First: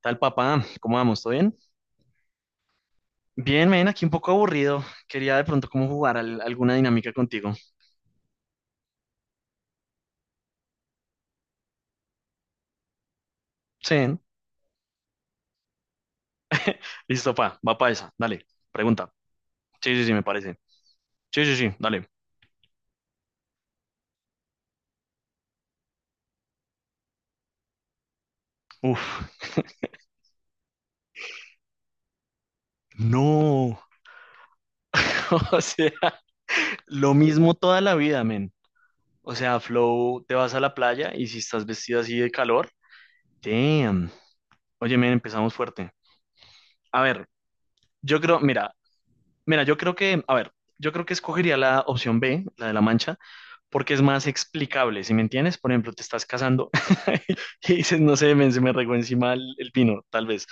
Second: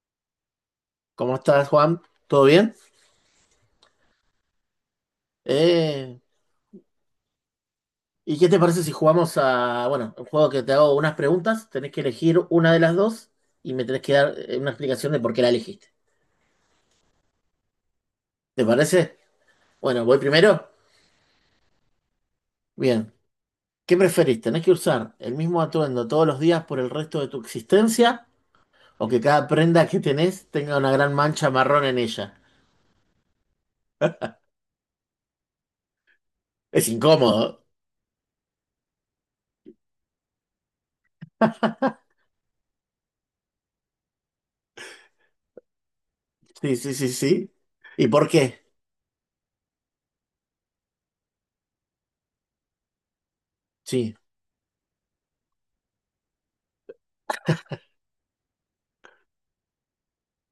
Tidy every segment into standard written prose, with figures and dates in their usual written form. Tal papá, ¿cómo vamos? ¿Todo ¿Cómo bien? estás, Juan? ¿Todo bien? Bien, men, aquí un poco aburrido. Quería de pronto cómo jugar Eh, alguna dinámica contigo. ¿Y qué te parece si jugamos a, bueno, un juego que te hago unas preguntas, tenés que elegir una de las dos y me tenés Sí. que ¿No? dar una explicación de por qué la elegiste. Listo, pa, va pa esa. Dale, ¿Te pregunta. parece? Sí, Bueno, sí, sí, voy me parece. primero. Sí, sí, sí, dale. Bien. ¿Qué preferís? ¿Tenés que usar el mismo atuendo todos los días por el resto de tu existencia o que Uf, cada prenda que tenés tenga una gran mancha marrón en ella? no. O sea, Es lo mismo incómodo. toda la vida, men. O sea, Flow, te vas a la playa y si estás vestido así de calor, damn. Oye, men, empezamos fuerte. Sí, sí, A sí, ver, sí. ¿Y yo por creo, qué? mira, mira, yo creo que, a ver, yo creo que escogería la opción B, la de la mancha, porque es Sí, más explicable, ¿si me entiendes? Por ejemplo, te estás casando y dices, no sé, men, se me regó encima el pino, tal vez.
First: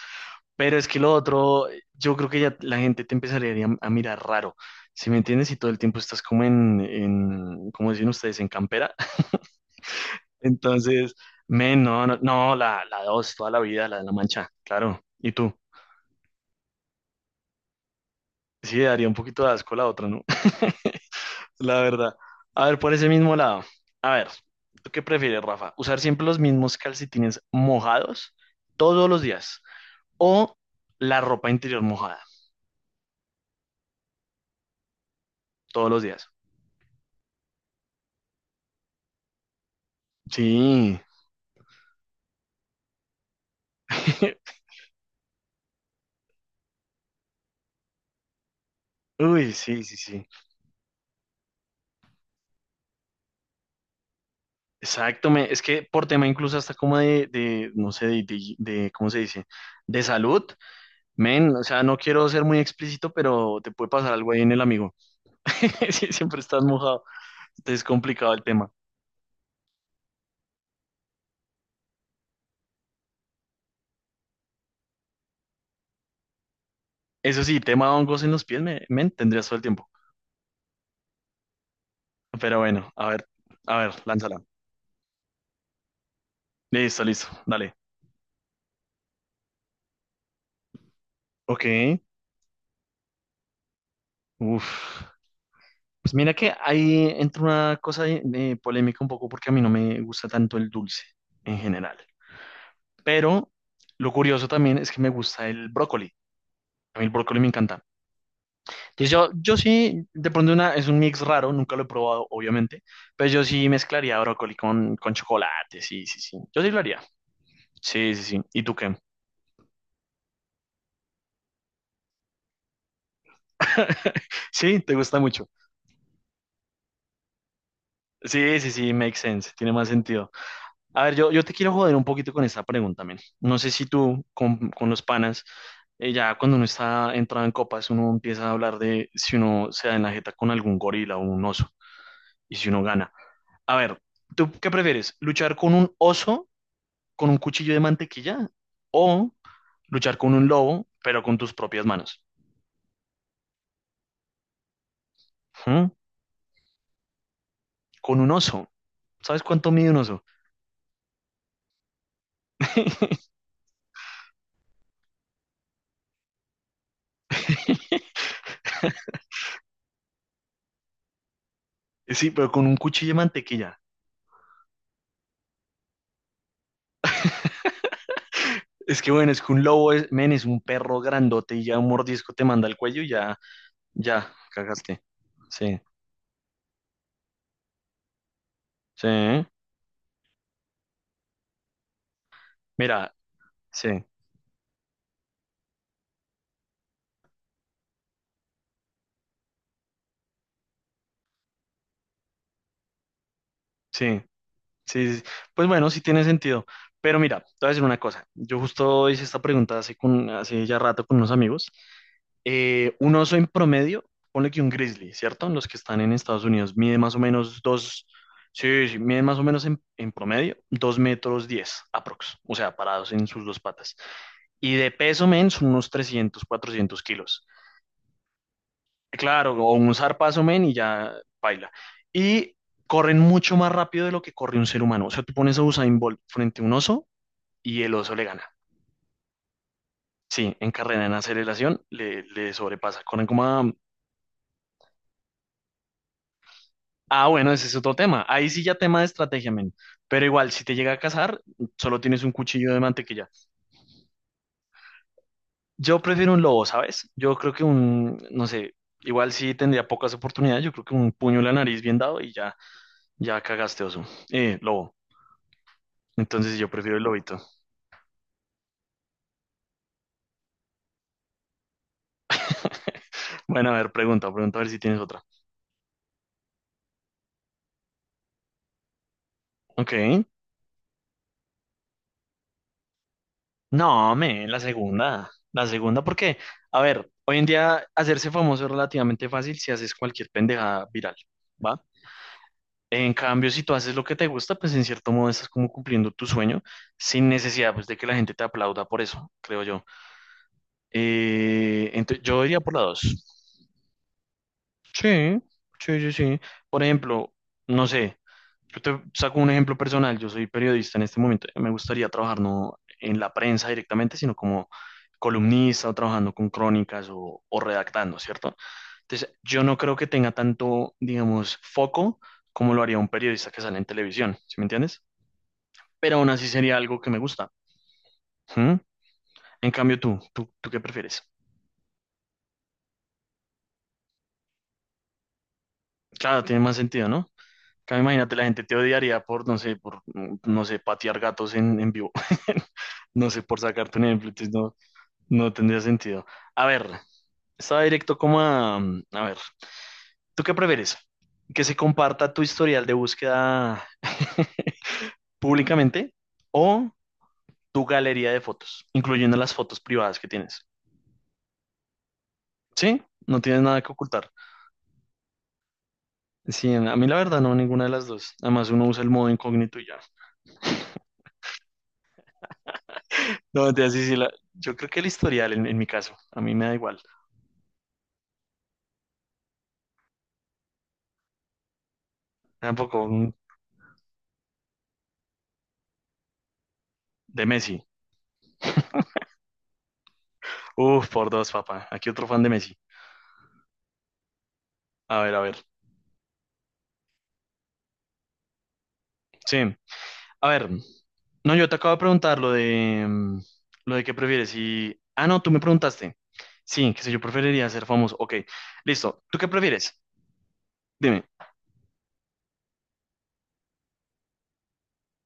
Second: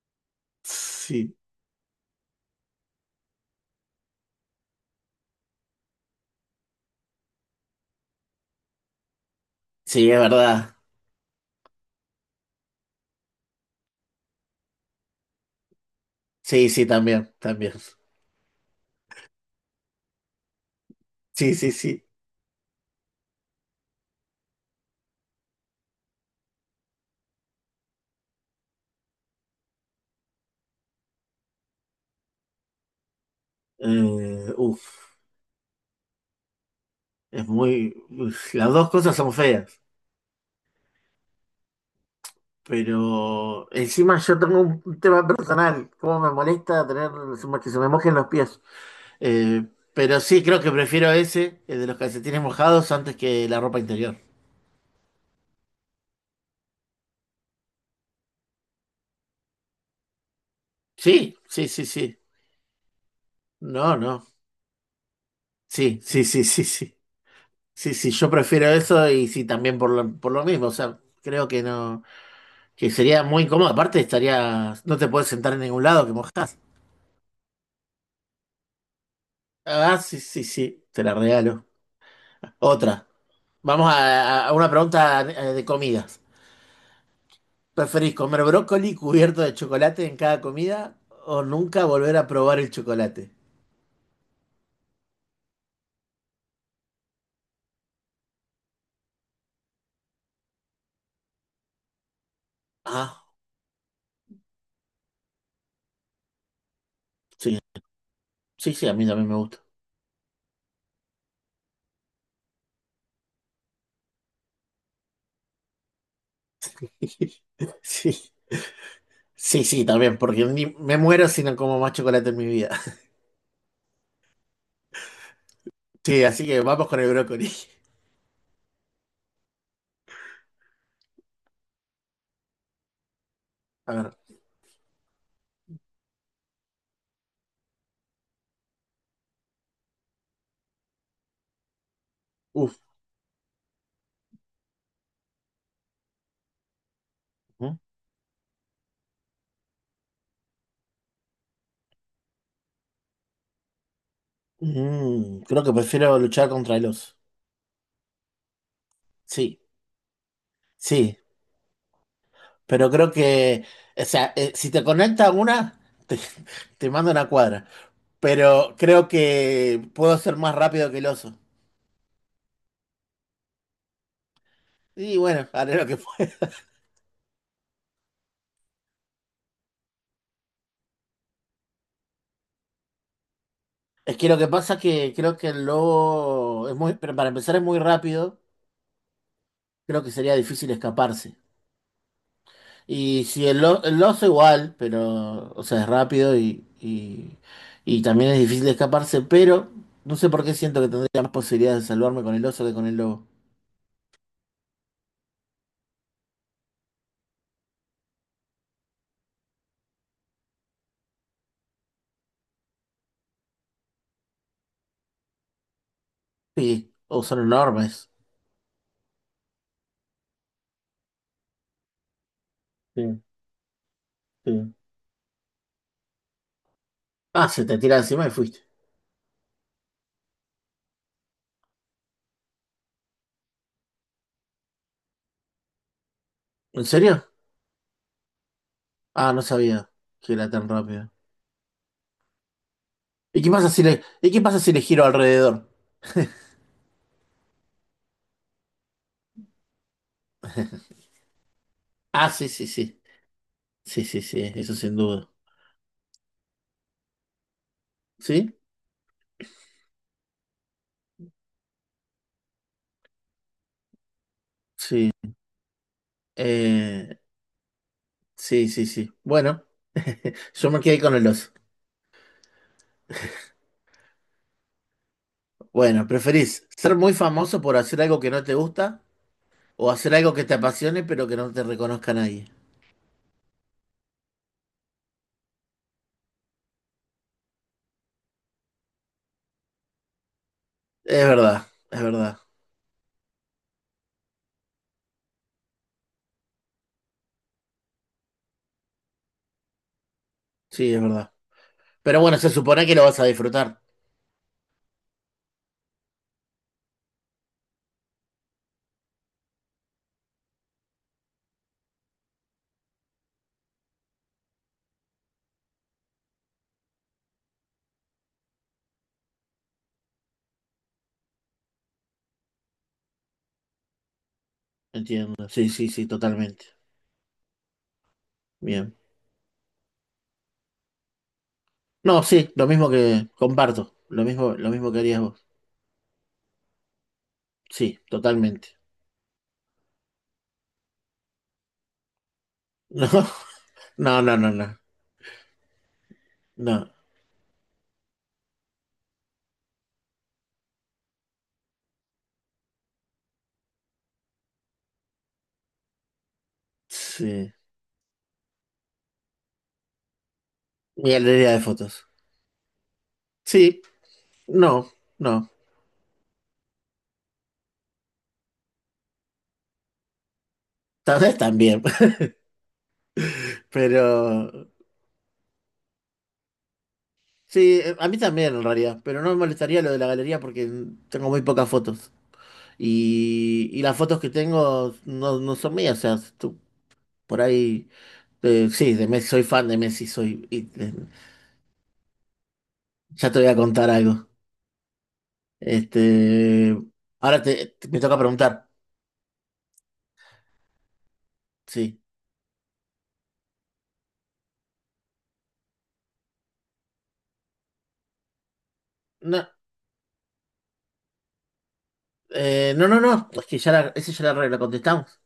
Pero es que lo sí. otro, yo creo que ya la gente te empezaría a mirar raro, ¿si me entiendes? Y todo el tiempo estás como ¿cómo dicen ustedes? En campera. Sí, es verdad. Entonces, men, no, no, no, la dos, toda la vida, la de la mancha, claro. ¿Y tú? Sí, sí, también, también. Sí, daría un poquito de asco la otra, ¿no? Sí, sí, La sí. verdad. A ver, por ese mismo lado. A ver, ¿tú qué prefieres, Rafa? ¿Usar siempre los mismos calcetines mojados todos los días? ¿O la ropa interior mojada Eh, uf, todos los días? es muy uf, las dos cosas son feas, Sí. pero encima yo tengo un tema personal, cómo me molesta tener que se me mojen los pies. Uy, Eh, sí, sí, pero sí. sí, creo que prefiero ese, el de los calcetines mojados, antes que la ropa interior. Exacto. Es que por tema incluso hasta como de no sé, ¿cómo se dice? De salud. Sí, Men, o sí, sea, sí, no sí. quiero ser muy explícito, pero te puede No, pasar no. algo ahí en el amigo. Sí, Sí, sí, siempre sí, sí, estás sí. mojado. Entonces es Sí, sí, yo complicado el prefiero tema. eso y sí, también por lo mismo. O sea, creo que no, que sería muy incómodo. Aparte, estaría, no te puedes sentar en ningún lado que mojás. Eso sí, tema hongos en los pies me tendrías todo el tiempo. Ah, sí, sí, sí, te la regalo. Pero bueno, Otra. A ver, Vamos lánzala. A una pregunta de comidas. Listo, listo, dale. ¿Preferís comer brócoli cubierto de chocolate en cada comida o Ok, nunca volver a probar el chocolate? uf. Pues mira que ahí entra una cosa de polémica un poco porque a mí no me gusta tanto el dulce en general. Ah, Pero lo curioso también es que me gusta el brócoli. A mí el brócoli me sí, encanta. sí, sí, a mí Entonces también yo, me yo gusta. sí, de pronto una, es un mix raro, nunca lo he probado, obviamente. Pero yo sí mezclaría brócoli con chocolate, sí, sí, sí. Yo sí lo haría. Sí, sí, Sí, sí. ¿Y tú qué? sí, sí, también, porque me muero si no como más chocolate en mi vida. Sí, te gusta mucho. Sí, así que vamos con el brócoli. Sí, sí, sí, makes sense, tiene más sentido. A ver, yo te quiero joder un poquito con esta pregunta, men. No sé si A ver, tú con los panas, ya cuando uno está entrado en copas, uno empieza a hablar de si uno se da en la jeta con algún gorila o un oso y si uf. uno gana. A ver, ¿tú qué prefieres? ¿Luchar con un oso con un cuchillo Mm, de mantequilla o luchar con un lobo pero con tus propias manos? Creo que ¿Mm? prefiero luchar contra el oso. Con un oso. ¿Sabes Sí, cuánto mide un oso? sí. Pero creo que, o sea, si te conecta una, te, te mando una cuadra. Pero creo que puedo ser más rápido que el oso. Sí, pero con un cuchillo de mantequilla. Y bueno, haré lo que pueda. Es que bueno, es que un lobo es, men, es un perro grandote y ya un mordisco te manda al cuello y ya, Es que ya, lo que pasa es cagaste. que creo que el Sí, lobo es muy, pero para empezar es muy rápido, sí. creo que sería difícil escaparse. Mira, Y si el sí, oso igual, pero, o sea, es rápido y también es difícil escaparse, pero no sé por qué siento que tendría más posibilidades de salvarme con el oso que con el lobo. sí, sí. Sí. Sí. Pues bueno, sí tiene sentido. Pero mira, te voy a decir una cosa. Yo justo hice esta pregunta hace, con, hace ya rato con unos amigos. Un oso en promedio, ponle que un grizzly, ¿cierto? Los que están en Estados Unidos, Sí, mide más o o son menos dos, enormes. sí, sí, mide más o menos en promedio, 2 metros 10, aprox, o sea, parados Sí, en sus dos patas. sí. Y de peso, men, son unos 300, 400 kilos. Ah, se te tira encima y fuiste. Claro, o un zarpazo, men, y ya baila. Y corren mucho más rápido de lo que corre un ser humano. O sea, tú pones a Usain Bolt frente a un ¿En oso serio? y el oso le gana. Ah, no sabía que era Sí, tan en carrera, rápido. en aceleración, le sobrepasa. Corren como a... ¿Y qué pasa si le giro alrededor? Ah, bueno, ese es otro tema. Ahí sí ya tema de estrategia, men. Pero igual, si te llega a cazar, solo tienes Ah, un sí, sí, cuchillo de sí. mantequilla. Sí, sí, sí, eso sin duda. Yo prefiero un lobo, ¿sabes? Yo creo que un, no ¿Sí? sé, igual sí tendría pocas oportunidades. Yo creo que un puño en la nariz bien dado y ya, ya cagaste, oso. Lobo. Sí. Entonces yo prefiero el Eh, lobito. sí, sí, sí. Bueno, yo me quedé con el oso. Bueno, a ver, pregunta, pregunta a ver si tienes otra. Bueno, ¿preferís ser muy famoso por hacer algo que no te gusta o hacer Ok. algo que te apasione pero que no te reconozca nadie? No, men, la segunda. La segunda, porque, a ver, hoy en día hacerse famoso es relativamente fácil si haces cualquier pendejada viral. Es verdad, ¿Va? es verdad. En cambio, si tú haces lo que te gusta, pues en cierto modo estás como cumpliendo tu sueño sin necesidad pues de que la gente te aplauda por eso, creo yo. Sí, es verdad. Pero bueno, Yo se iría por la supone que dos. lo vas a disfrutar. Sí, sí, sí, sí. Por ejemplo, no sé, yo te saco un ejemplo personal, yo soy periodista en este momento, me gustaría trabajar no en la prensa directamente, sino como columnista o trabajando con crónicas o redactando, ¿cierto? Entonces, yo no creo que tenga tanto, digamos, foco como lo haría un periodista que sale en televisión, ¿sí me entiendes? Entiendo. Sí, sí, sí, Pero aún así totalmente. sería algo que me gusta. ¿Mm? Bien. En cambio, ¿tú qué prefieres? No, sí, lo mismo que comparto, lo mismo que harías vos. Claro, tiene más sentido, ¿no? Sí, Claro, imagínate, la gente te totalmente. odiaría por, no sé, por, mm, no sé, patear gatos en vivo. No sé, por sacarte un No, ejemplo, no, no, no, entonces no, no. no tendría sentido. A No. ver, estaba directo como a... mm, a ver, ¿tú qué prefieres? ¿Que se comparta tu historial de búsqueda públicamente o Sí. tu galería de fotos, incluyendo las fotos privadas que tienes? Mi galería de fotos. ¿Sí? No tienes Sí, nada que ocultar. no, no. Sí, a mí la verdad no, ninguna de las dos. Además uno usa el modo incógnito y ya. Tal vez también. No, te Pero sí, sí, yo creo que el historial en mi caso, a mí me da igual. sí, a mí también en realidad. Pero no me molestaría lo de la galería porque tengo muy pocas fotos. Tampoco un- Y las fotos que tengo no, no son mías. O sea, tú, por De Messi. ahí. Sí, de Messi, soy fan de Messi, soy. Uf, por dos, papá. Aquí otro fan de Messi. Ya te voy a contar algo. A ver, a ver. Este, Ahora me toca preguntar. Sí, a ver. No, yo te acabo de Sí. preguntar lo de mm, lo de qué prefieres y ah no, tú me preguntaste. Sí, que sé yo preferiría ser famoso. Ok, listo. ¿Tú No, qué prefieres? Dime. No, no, no. Es que ya la, esa ya la contestamos.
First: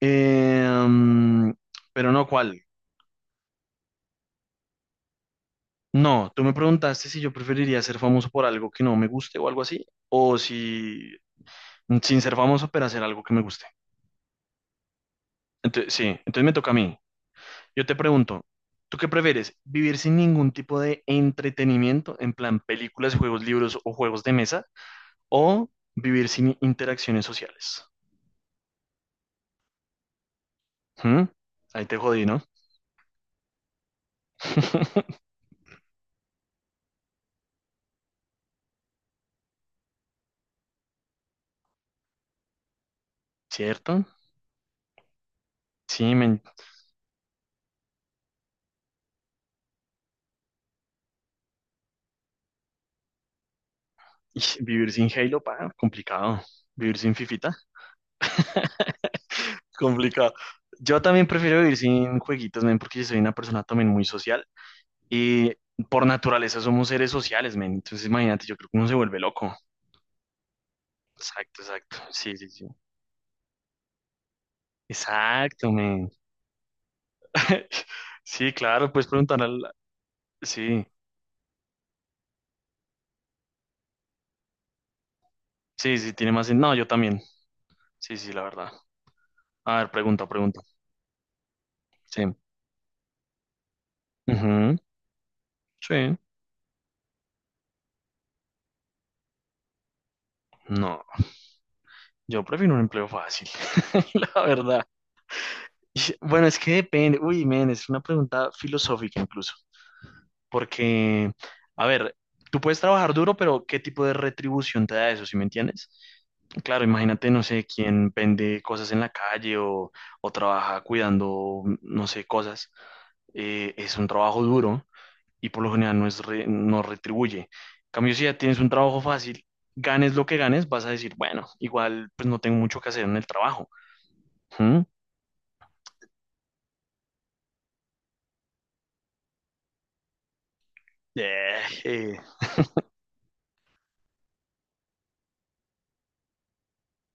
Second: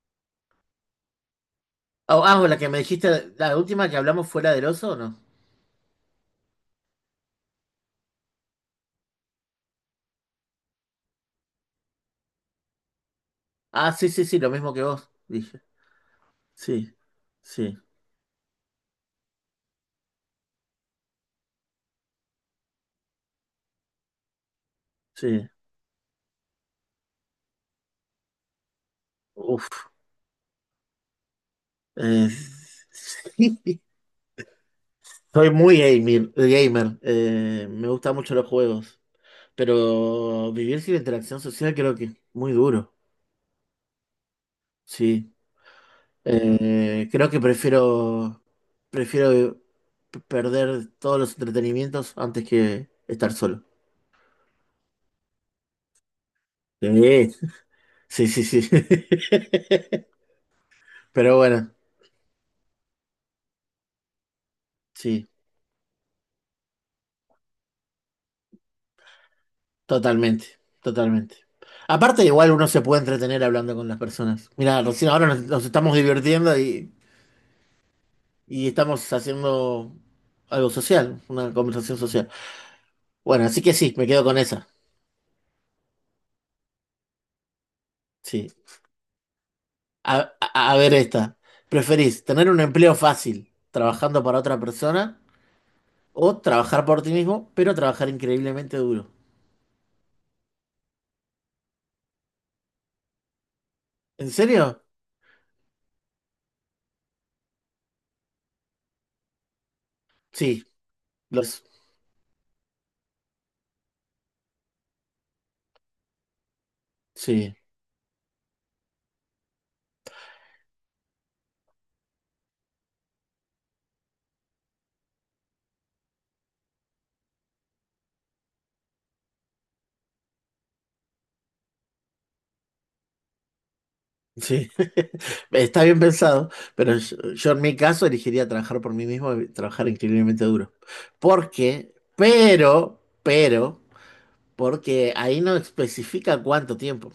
Eh, mm, pero Ah, no ah, la cuál. que me dijiste, la última que hablamos fue la del oso, ¿o no? No, tú me preguntaste si yo preferiría ser famoso por algo que no me guste o algo así, o si sin ser famoso, pero hacer algo que me guste. Ah, sí, sí, sí, lo mismo que vos, dije. Entonces, sí, entonces me toca a Sí, mí. sí, Yo te pregunto, ¿tú qué prefieres? ¿Vivir sin ningún tipo de entretenimiento, en plan películas, juegos, libros o juegos de mesa, sí. o vivir sin interacciones sociales? Uf. ¿Mm? Ahí te jodí, Eh, ¿no? sí. Soy muy gamer. Me gustan mucho los juegos. Pero vivir sin interacción social creo que es muy duro. ¿Cierto? Sí. Sí, men. Creo que prefiero perder todos los entretenimientos antes que estar solo. Ish, vivir sin Halo, pa, complicado. Vivir sin Fifita. Sí, sí, sí, sí. Complicado. Yo también Pero prefiero bueno, vivir sin jueguitos, men, porque yo soy una persona también muy social sí, y por naturaleza somos seres sociales, men. Entonces, imagínate, yo creo que uno se vuelve loco. totalmente, totalmente. Exacto, exacto. Aparte, Sí, sí, igual sí. uno se puede entretener hablando con las personas. Mira, recién ahora nos Exacto, estamos men. divirtiendo Sí, y claro, puedes estamos preguntar al... haciendo algo Sí, social, una conversación social. Bueno, así que sí, me quedo con esa. sí, sí, tiene más... No, yo también. Sí, sí, la Sí. verdad. A ver, A, pregunta, pregunta. A ver esta. ¿Preferís Sí. tener un empleo fácil trabajando para otra Ujú. persona Sí. o trabajar por ti mismo, pero trabajar increíblemente duro? No, yo prefiero un empleo fácil, ¿En la serio? verdad. Ish, bueno, es que depende. Uy, men, es una pregunta filosófica incluso. Sí, Porque, los... a ver, tú puedes trabajar duro, pero ¿qué tipo de retribución te da eso, si me entiendes? Claro, imagínate, no Sí, sé, quién vende cosas en la calle o trabaja cuidando, no sé, cosas. Es un trabajo duro y por lo general no retribuye. En cambio, si ya tienes un trabajo fácil, ganes lo que ganes, vas a decir, bueno, igual pues no tengo mucho que hacer en el trabajo. sí. ¿Mm? Está bien pensado, pero yo en mi caso elegiría trabajar por mí mismo y trabajar increíblemente duro. Eh, Porque, eh, pero, porque ahí no especifica cuánto tiempo.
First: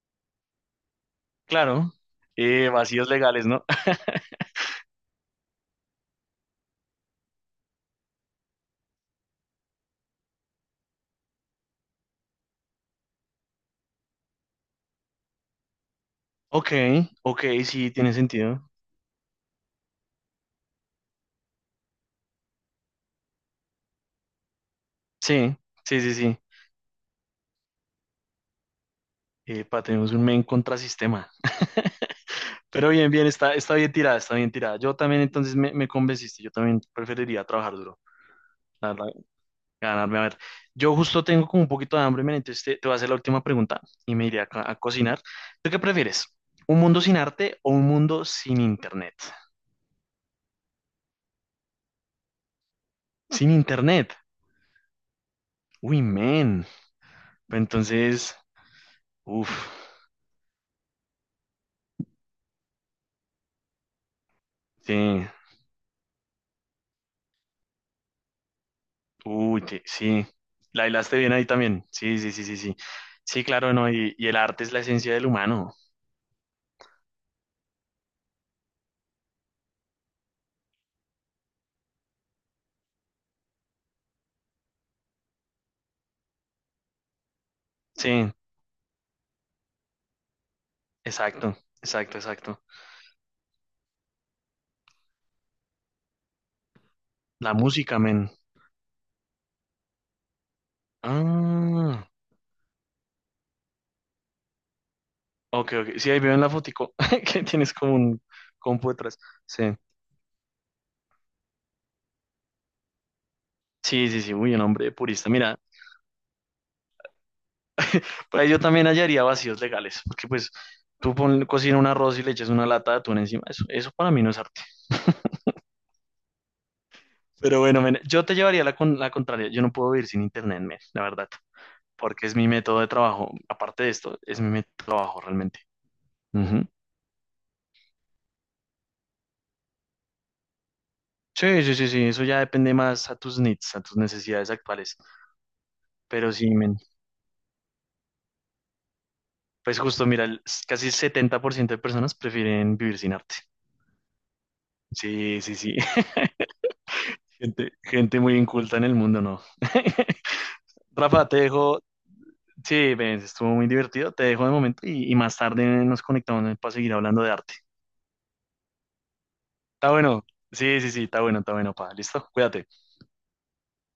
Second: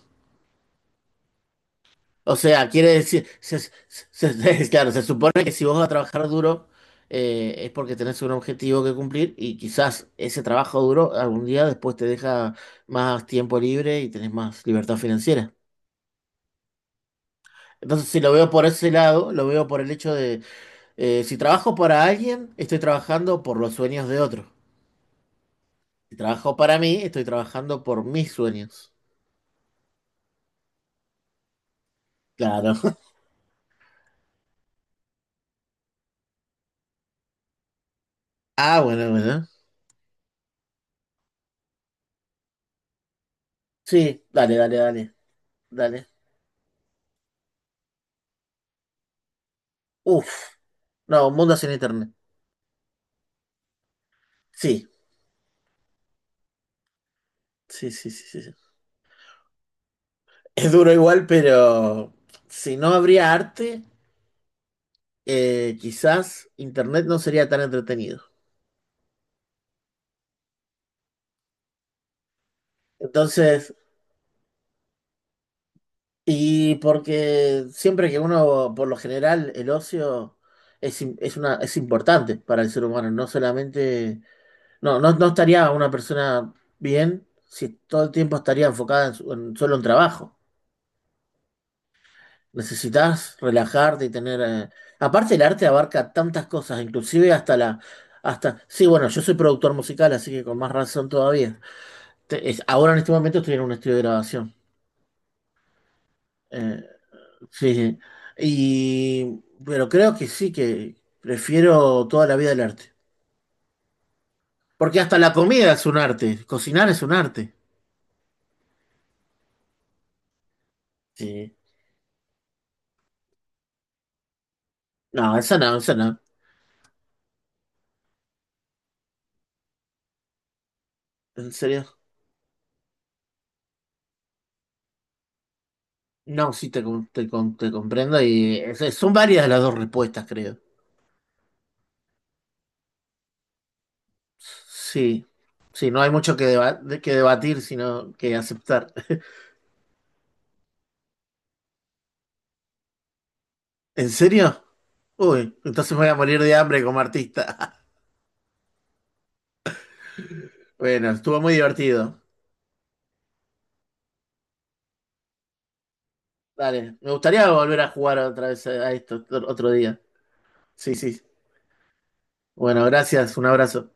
Claro, O sea, quiere vacíos decir, legales, ¿no? Claro, se supone que si vos vas a trabajar duro es porque tenés un objetivo que cumplir y quizás ese trabajo duro algún día después te deja más tiempo libre y tenés más libertad financiera. Ok, ok, sí, Entonces, tiene si lo veo sentido. por ese lado, lo veo por el hecho de, si trabajo para alguien, estoy trabajando por los sueños de otro. Sí, sí, sí, Si sí. trabajo para mí, estoy trabajando por mis sueños. Pa, tenemos un men contrasistema. Claro. Pero bien, bien, está, está bien tirada, está bien tirada. Yo también entonces me convenciste, yo también preferiría trabajar duro, Ah, la verdad, bueno, bueno. ganarme. A ver, yo justo tengo como un poquito de hambre, men, entonces te voy a hacer la última pregunta y Sí, me iré a, dale, a dale, dale, cocinar. ¿Tú qué dale. prefieres? ¿Un mundo sin arte o un mundo sin internet? Uf, no, un mundo sin internet. Sin internet. Sí, Uy, men. sí, sí, sí, Entonces, sí. Sí. uff, Es duro igual, pero si no habría arte, sí, quizás Internet no sería tan entretenido. uy, que sí, la hilaste bien ahí también. Sí, sí, sí, sí, sí. Sí, Entonces, claro, no, y el arte es la esencia del humano. y porque siempre que uno, por lo general, el ocio es una, es importante para el ser humano, no solamente, no, no, no estaría una persona bien si todo el Sí, tiempo estaría enfocada en en solo en trabajo. exacto, exacto, exacto. Necesitas relajarte y tener aparte el arte abarca tantas cosas, inclusive La hasta la... música, men. Hasta... Sí, bueno, yo soy productor musical, así que con más razón todavía. Ah, Ahora en este momento estoy en un estudio de grabación. ok, ok. Sí, ahí veo en la Eh, fotico que tienes sí, como sí. un compu detrás. Y... Sí, Pero creo que sí, que prefiero toda la vida el arte. sí, sí, sí, uy, un hombre Porque hasta purista. la Mira, comida es un arte, cocinar es un arte. pues yo también hallaría vacíos legales, porque pues tú pon, Sí. cocina un arroz y le echas una lata de atún encima. Eso para mí no es arte. No, esa no, esa no. Pero bueno, men, yo te llevaría la, la contraria. Yo no puedo vivir sin internet, men, la verdad. ¿En serio? Porque es mi método de trabajo. Aparte de esto, es mi método de trabajo realmente. No, Ujú. sí, te comprendo y son varias las dos respuestas, creo. Sí, sí, sí, sí, eso ya depende más a tus needs, a tus necesidades actuales. Sí, sí, no hay Pero mucho que sí, men, que debatir, sino que aceptar. pues justo, mira, casi 70% de personas prefieren vivir sin arte. ¿En serio? Sí, sí, Uy, sí. entonces me voy a morir de hambre como artista. Gente, gente muy inculta en el mundo, ¿no? Bueno, Rafa, te estuvo muy dejo. divertido. Sí, ven, estuvo muy divertido. Te dejo de momento y más tarde nos conectamos para seguir Dale, me hablando de gustaría arte. volver a jugar otra vez a esto otro otro Está día. bueno. Sí, sí, Sí, sí, sí. Está bueno, pa. Listo, cuídate. Bueno, gracias, un abrazo.